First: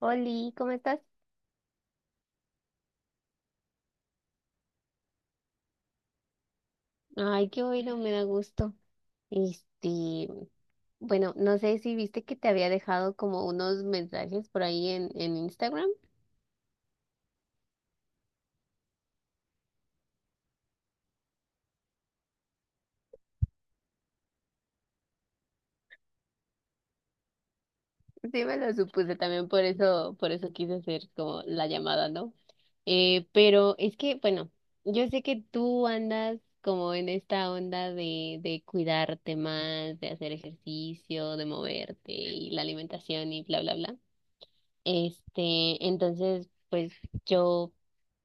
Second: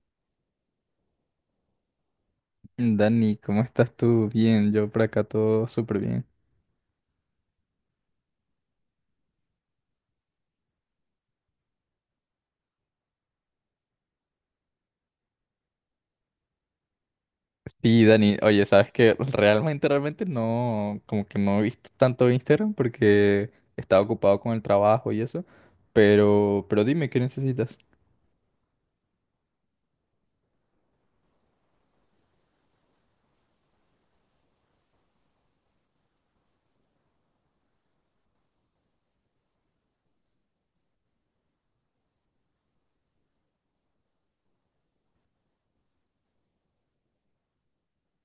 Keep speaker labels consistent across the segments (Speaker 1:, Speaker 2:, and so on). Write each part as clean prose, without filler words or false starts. Speaker 1: Oli, ¿cómo estás?
Speaker 2: Dani, ¿cómo estás tú? Bien, yo por acá todo súper bien.
Speaker 1: Ay, qué bueno, me da gusto. Este, bueno, no sé si viste que te había dejado como unos mensajes por ahí en Instagram.
Speaker 2: Sí, Dani, oye, sabes que realmente, realmente no, como que no he visto tanto Instagram porque estaba ocupado con el trabajo y eso, pero dime, ¿qué necesitas?
Speaker 1: Sí, me lo supuse también, por eso quise hacer como la llamada, ¿no? Pero es que, bueno, yo sé que tú andas como en esta onda de cuidarte más, de hacer ejercicio, de moverte y la alimentación y bla, bla, bla. Entonces, pues yo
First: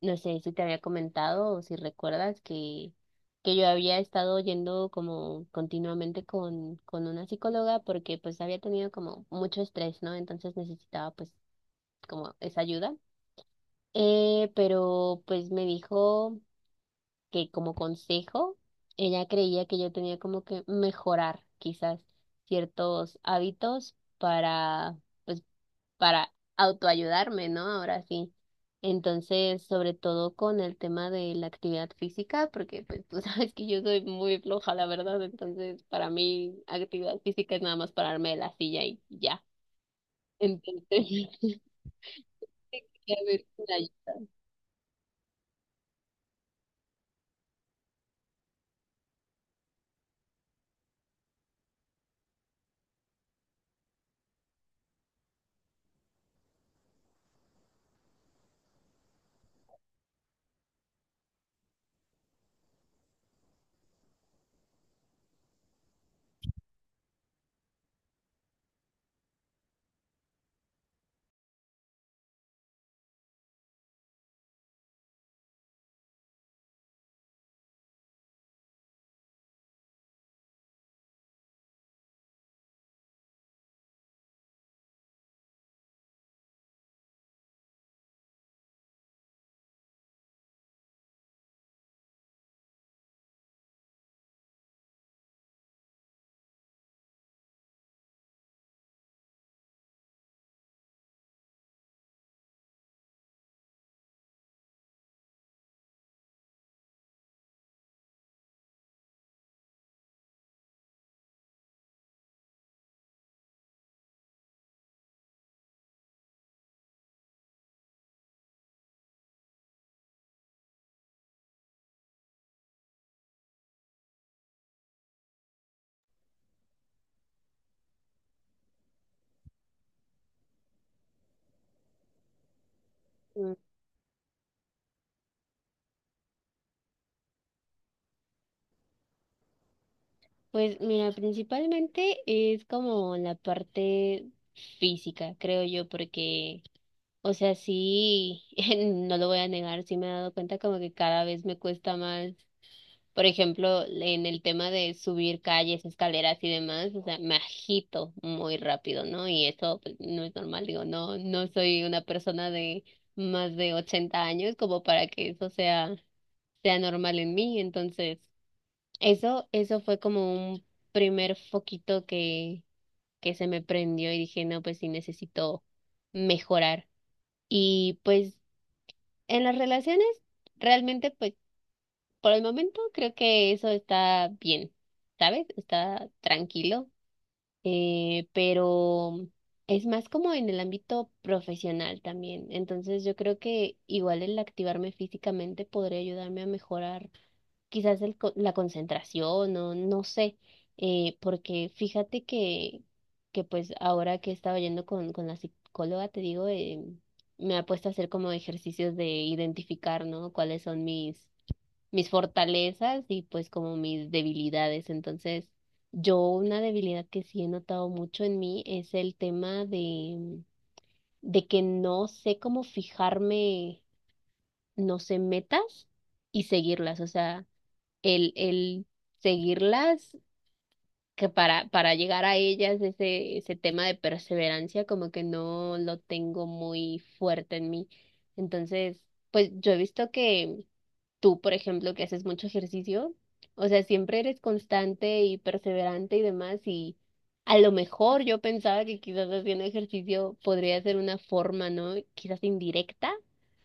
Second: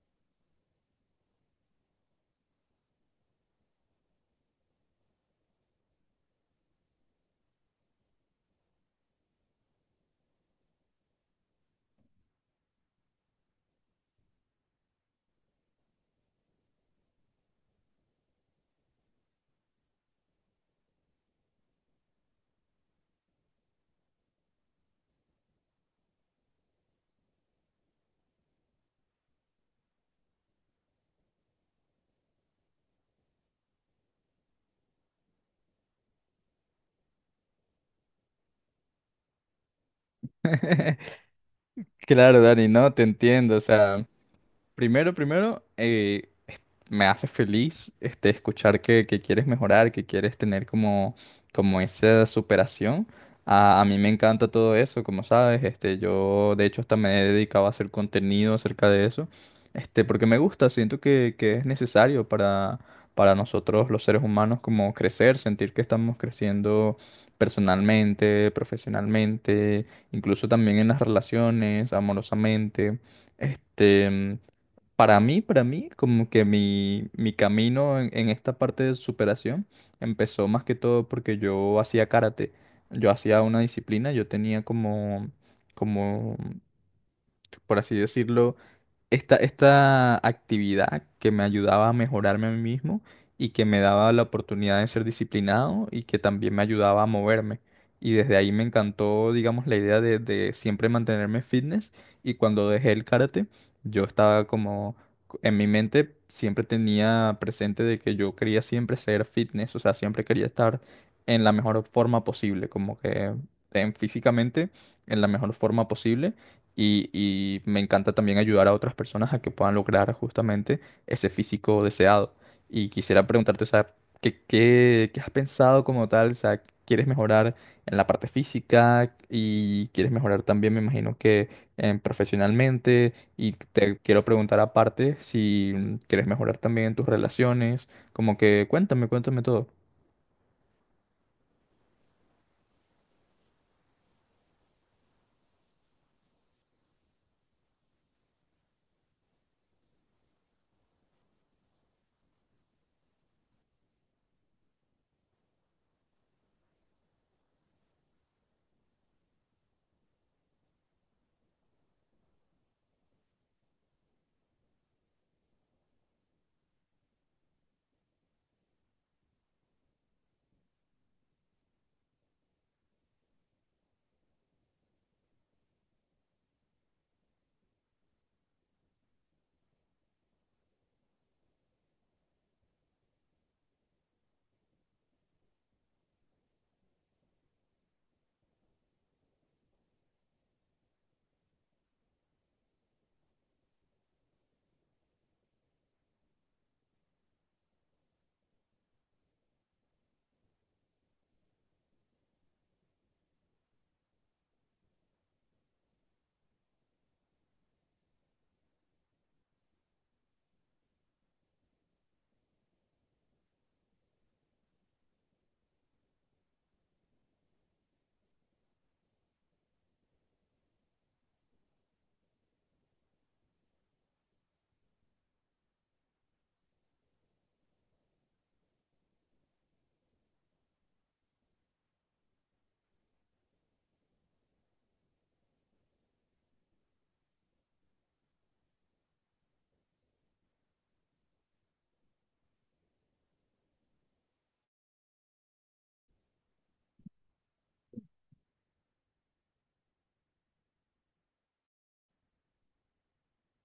Speaker 1: no sé si te había comentado o si recuerdas que yo había estado yendo como continuamente con una psicóloga porque pues había tenido como mucho estrés, ¿no? Entonces necesitaba pues como esa ayuda. Pero pues me dijo que como consejo, ella creía que yo tenía como que mejorar quizás ciertos hábitos para pues para autoayudarme, ¿no? Ahora sí. Entonces, sobre todo con el tema de la actividad física, porque pues tú sabes que yo soy muy floja, la verdad, entonces para mí actividad física es nada más pararme de la silla y ya. Entonces,
Speaker 2: Claro, Dani, no, te
Speaker 1: a ver
Speaker 2: entiendo, o
Speaker 1: si me
Speaker 2: sea,
Speaker 1: ayudas.
Speaker 2: primero, me hace feliz este, escuchar que quieres mejorar, que quieres tener como, como esa superación. A mí me encanta todo eso, como sabes, este, yo de hecho hasta me he dedicado a hacer contenido acerca de eso, este, porque me gusta, siento que es necesario para nosotros los seres humanos como crecer, sentir que estamos creciendo personalmente, profesionalmente, incluso también en las relaciones, amorosamente. Este, para mí, como que mi camino en esta parte de superación empezó más que todo porque yo hacía karate. Yo hacía una disciplina, yo tenía como, como, por así decirlo, esta actividad que me ayudaba a mejorarme a mí mismo y que me daba la oportunidad de ser disciplinado y que también me ayudaba a moverme. Y desde ahí me encantó, digamos, la idea de siempre mantenerme fitness y cuando dejé el karate, yo estaba como, en mi mente siempre tenía presente de que yo quería siempre ser fitness, o sea, siempre quería estar en la mejor forma posible, como que en, físicamente en la mejor forma posible y me encanta también ayudar a otras personas a que puedan lograr justamente ese físico deseado. Y quisiera preguntarte, o sea, ¿qué, qué, qué has pensado como tal? O sea, ¿quieres mejorar en la parte física y quieres mejorar también, me imagino que profesionalmente? Y
Speaker 1: Mm.
Speaker 2: te quiero preguntar aparte si quieres mejorar también en tus relaciones. Como que cuéntame, cuéntame todo.
Speaker 1: Pues mira, principalmente es como la parte física, creo yo, porque, o sea, sí, no lo voy a negar, sí me he dado cuenta como que cada vez me cuesta más. Por ejemplo, en el tema de subir calles, escaleras y demás, o sea, me agito muy rápido, ¿no? Y eso pues, no es normal, digo, no, no soy una persona de más de 80 años como para que sea normal en mí. Entonces, eso fue como un primer foquito que se me prendió y dije, no, pues sí necesito mejorar. Y pues en las relaciones, realmente, pues por el momento creo que eso está bien, ¿sabes? Está tranquilo, pero es más como en el ámbito profesional también. Entonces yo creo que igual el activarme físicamente podría ayudarme a mejorar quizás la concentración o no sé, porque fíjate que pues ahora que he estado yendo con la psicóloga, te digo, me ha puesto a hacer como ejercicios de identificar, ¿no? ¿Cuáles son mis fortalezas y pues como mis debilidades? Entonces, yo una debilidad que sí he notado mucho en mí es el tema de que no sé cómo fijarme, no sé, metas y seguirlas. O sea, el seguirlas, que para llegar a ellas, ese tema de perseverancia, como que no lo tengo muy fuerte en mí. Entonces, pues yo he visto que tú, por ejemplo, que haces mucho ejercicio, o sea, siempre eres constante y perseverante y demás, y a lo mejor yo pensaba que quizás haciendo ejercicio podría ser una forma, ¿no? Quizás indirecta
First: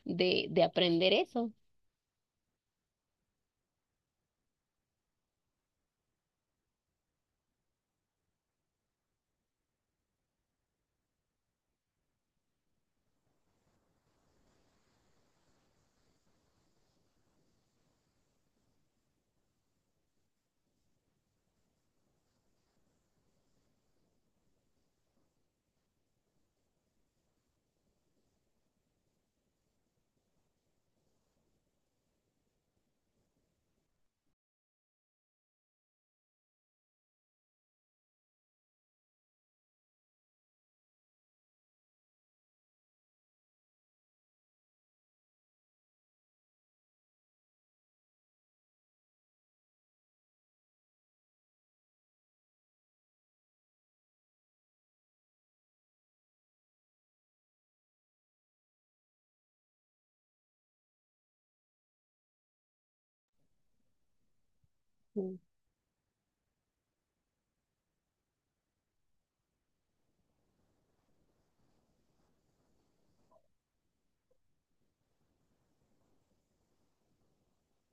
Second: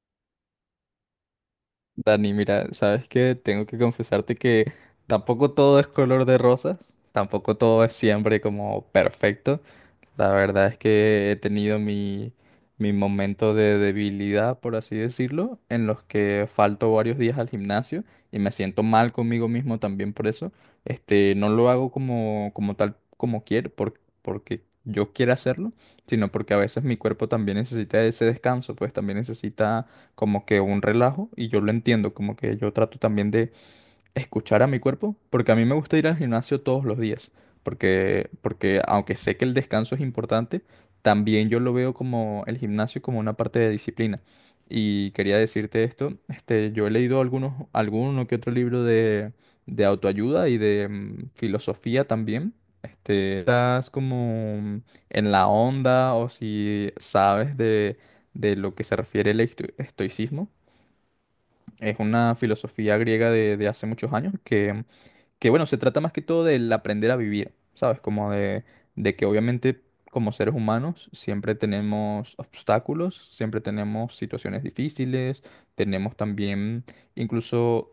Speaker 1: de aprender eso.
Speaker 2: Dani, mira, sabes que tengo que confesarte que tampoco todo es color de rosas, tampoco todo es siempre como perfecto. La verdad es que he tenido mi momento de debilidad, por así decirlo, en los que falto varios días al gimnasio y me siento mal conmigo mismo también por eso. Este, no lo hago como, como tal, como quiero, porque yo quiero hacerlo, sino porque a veces mi cuerpo también necesita ese descanso, pues también necesita como que un relajo y yo lo entiendo, como que yo trato también escuchar a mi cuerpo, porque a mí me gusta ir al gimnasio todos los días, porque aunque sé que el descanso es importante, también yo lo veo como el gimnasio como una parte de disciplina. Y quería decirte esto, este, yo he leído algunos, alguno que otro libro de autoayuda y de filosofía también. Este, estás como en la onda o si sabes de lo que se refiere el estoicismo. Es una filosofía griega de hace muchos años que
Speaker 1: Mm,
Speaker 2: que bueno, se trata más que todo del aprender a vivir, ¿sabes? Como de que obviamente como seres humanos siempre tenemos obstáculos, siempre tenemos situaciones difíciles, tenemos también incluso...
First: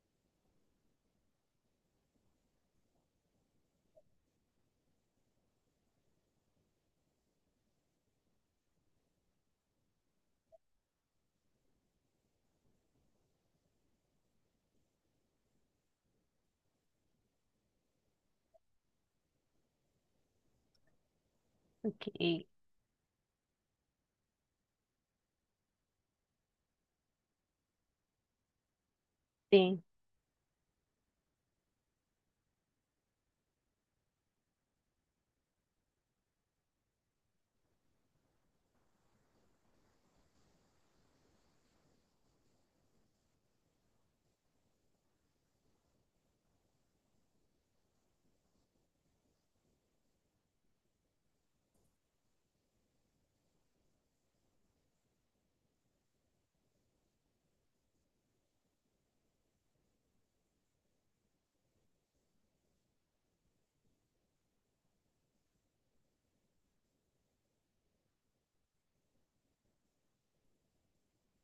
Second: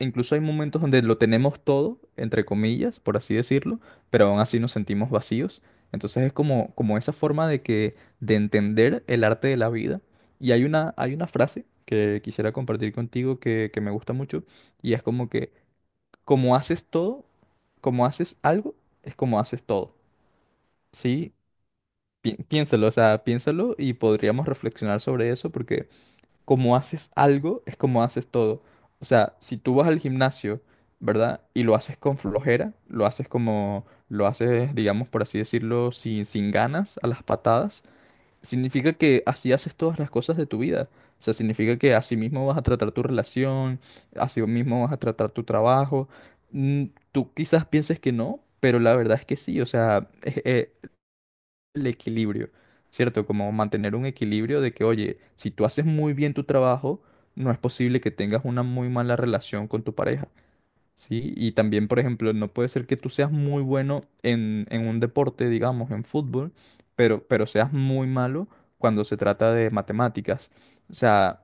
Speaker 2: Incluso hay momentos donde lo tenemos todo, entre comillas, por así decirlo, pero aún así nos sentimos vacíos. Entonces es como, como esa forma de que, de entender el arte de la vida. Y hay una frase que quisiera compartir contigo que me gusta mucho, y es como que como haces todo, como haces algo, es como haces todo, ¿sí?
Speaker 1: okay,
Speaker 2: Piénsalo, o sea, piénsalo y podríamos reflexionar sobre eso porque como haces algo, es como haces todo. O sea, si tú
Speaker 1: sí.
Speaker 2: vas al gimnasio, ¿verdad? Y lo haces con flojera, lo haces como, lo haces, digamos, por así decirlo, sin ganas, a las patadas. Significa que así haces todas las cosas de tu vida. O sea, significa que así mismo vas a tratar tu relación, así mismo vas a tratar tu trabajo. Mm, Tú quizás pienses que no, pero la verdad es que sí. O sea, es, el equilibrio, ¿cierto? Como mantener un equilibrio de que, oye, si tú haces muy bien tu trabajo, no es posible que tengas una muy mala relación con tu pareja. ¿Sí? Y también, por ejemplo, no puede ser que tú seas muy bueno en un deporte, digamos, en fútbol, pero seas muy malo cuando se trata de matemáticas. O sea,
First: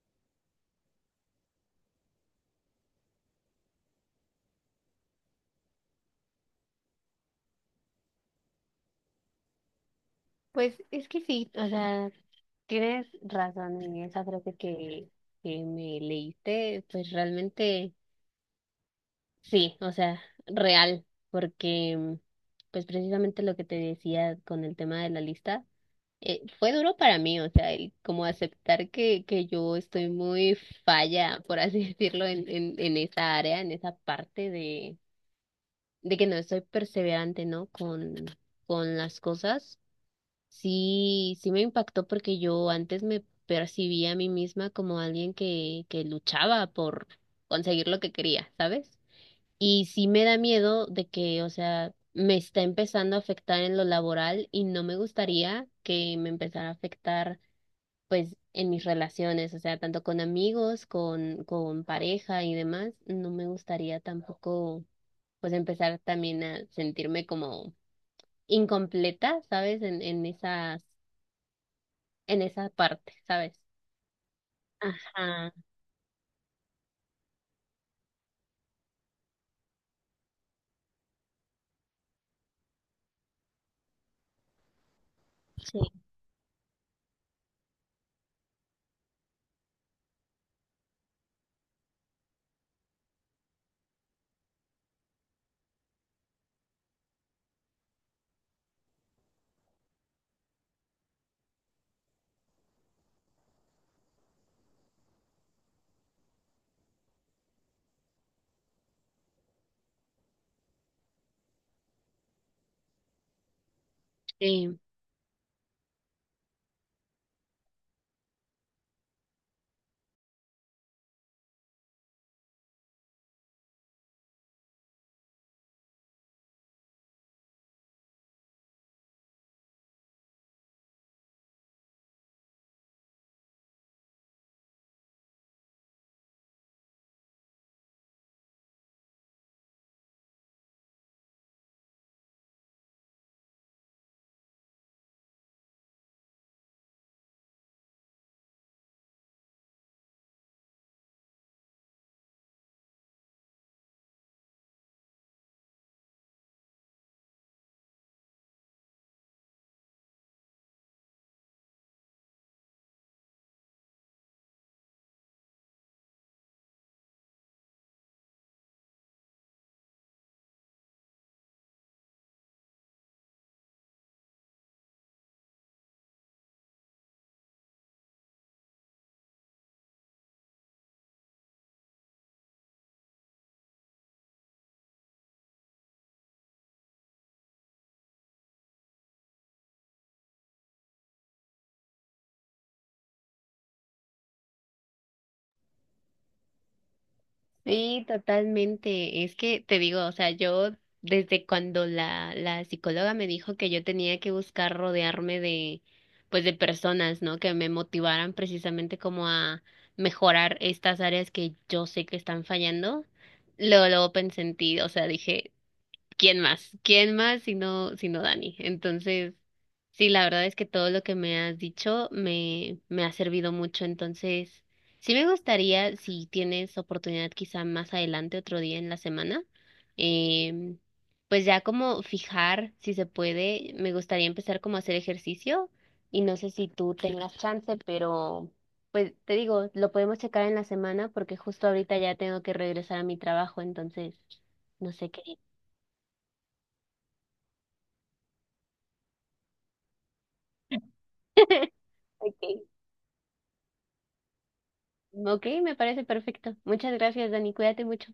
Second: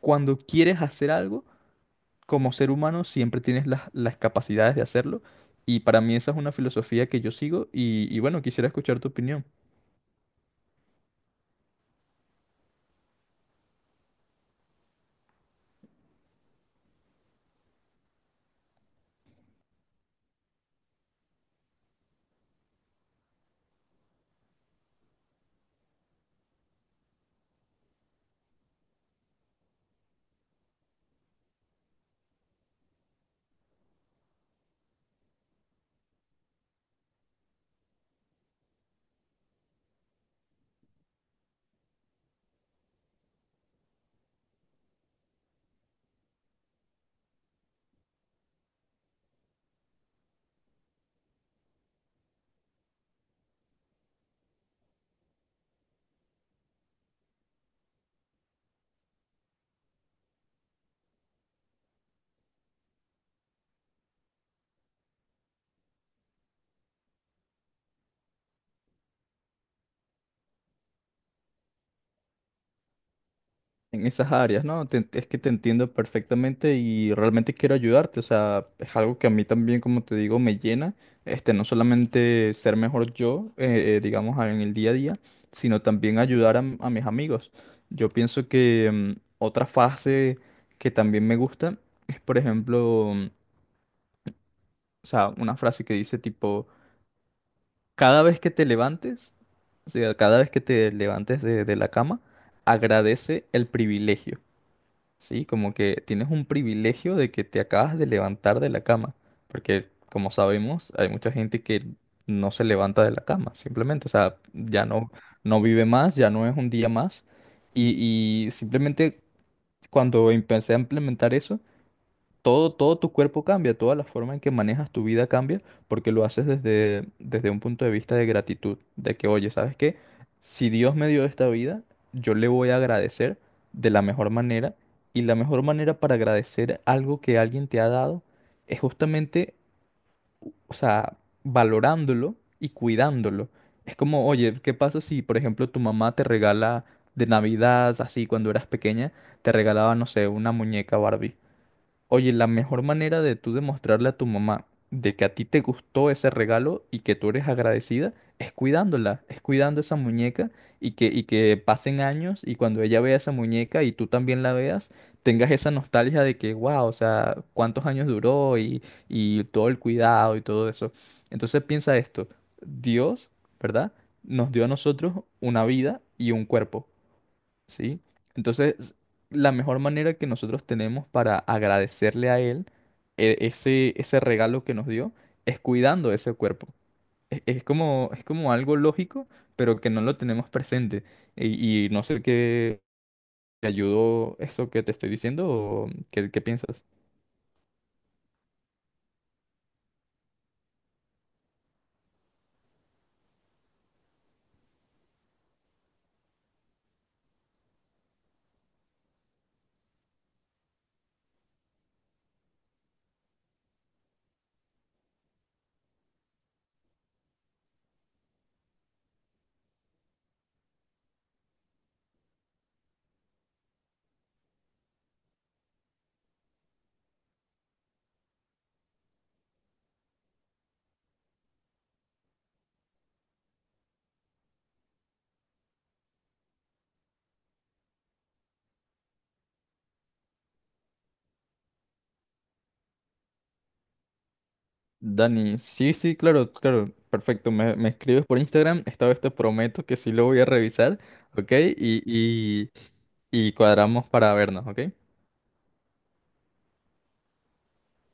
Speaker 2: cuando quieres hacer algo, como ser humano, siempre tienes las capacidades de hacerlo. Y para mí esa es una filosofía que yo sigo y bueno, quisiera escuchar tu opinión.
Speaker 1: Pues es que sí, o sea, tienes razón en esa frase que me leíste, pues realmente. Sí, o sea, real, porque pues precisamente lo que te decía con el tema de la lista, fue duro para mí, o sea, el como aceptar que yo estoy muy falla, por así decirlo, en esa área, en esa parte de que no estoy perseverante, ¿no? Con las cosas. Sí, sí me impactó porque yo antes me percibía a mí misma como alguien que luchaba por conseguir lo que quería, ¿sabes? Y sí me da miedo de que, o sea, me está empezando a afectar en lo laboral y no me gustaría que me empezara a afectar, pues, en mis relaciones, o sea, tanto con amigos, con pareja y demás. No me gustaría tampoco, pues, empezar también a sentirme como incompleta, ¿sabes? En esa parte, ¿sabes?
Speaker 2: En esas áreas, ¿no? Es que te
Speaker 1: Ajá,
Speaker 2: entiendo perfectamente y realmente quiero ayudarte, o sea, es algo que a mí también, como te digo, me llena, este, no solamente ser mejor yo, digamos, en el día a día,
Speaker 1: sí.
Speaker 2: sino también ayudar a, a mis amigos. Yo pienso que otra frase que también me gusta es, por ejemplo, o sea, una frase que dice tipo, cada vez que te levantes, o sea, cada vez que te levantes de la cama, agradece el privilegio. Sí, como que tienes un privilegio de que te acabas de levantar de la cama, porque como sabemos, hay mucha gente que no se levanta de la cama, simplemente, o sea,
Speaker 1: Sí.
Speaker 2: ya no, no vive más, ya no es un día más, y simplemente cuando empecé a implementar eso, todo, todo tu cuerpo cambia, toda la forma en que manejas tu vida cambia, porque lo haces desde, desde un punto de vista de gratitud, de que, oye, ¿sabes qué? Si Dios me dio esta vida, yo le voy a agradecer de la mejor manera, y la mejor manera para agradecer algo que alguien te ha dado es justamente, o sea, valorándolo y cuidándolo. Es como, oye, ¿qué pasa si, por ejemplo, tu mamá te regala de Navidad, así cuando eras pequeña, te regalaba, no sé, una muñeca Barbie? Oye, la mejor manera de tú demostrarle a tu mamá de que a ti te gustó ese regalo y que tú eres agradecida es cuidándola, es cuidando esa muñeca y que pasen años y cuando ella vea esa muñeca y tú también la veas, tengas esa nostalgia de que, wow, o sea, cuántos años duró y todo el cuidado y todo eso. Entonces piensa esto, Dios, ¿verdad? Nos dio a nosotros una vida y un cuerpo. ¿Sí? Entonces, la mejor manera que nosotros tenemos para agradecerle a Él ese, ese regalo que nos dio es cuidando ese cuerpo. Es como algo lógico, pero que no lo tenemos presente. Y no sé qué te ayudó eso que te estoy diciendo o qué, qué piensas.
Speaker 1: Sí, totalmente. Es que te digo, o sea, yo desde cuando la psicóloga me dijo que yo tenía que buscar rodearme de, pues de personas, ¿no? Que me motivaran precisamente como a mejorar estas áreas que yo sé que están fallando. Luego, luego pensé en ti, o sea, dije, ¿quién más? ¿Quién más si no, si no Dani? Entonces, sí, la verdad es que todo lo que me has dicho me, me ha servido mucho. Entonces, sí me gustaría, si tienes oportunidad quizá más adelante, otro día en la semana, em, pues ya como fijar, si se puede, me gustaría empezar como a hacer ejercicio y no sé si tú tengas chance, pero pues te digo, lo podemos checar en la semana porque justo ahorita ya tengo que regresar a mi trabajo, entonces, no sé qué.
Speaker 2: Dani, sí, sí, claro, claro, perfecto. Me escribes por Instagram, esta vez te prometo que sí lo voy a revisar, ¿ok? Y,
Speaker 1: Ok,
Speaker 2: y, y cuadramos para vernos, ¿ok?
Speaker 1: ok, me parece perfecto. Muchas gracias, Dani. Cuídate mucho.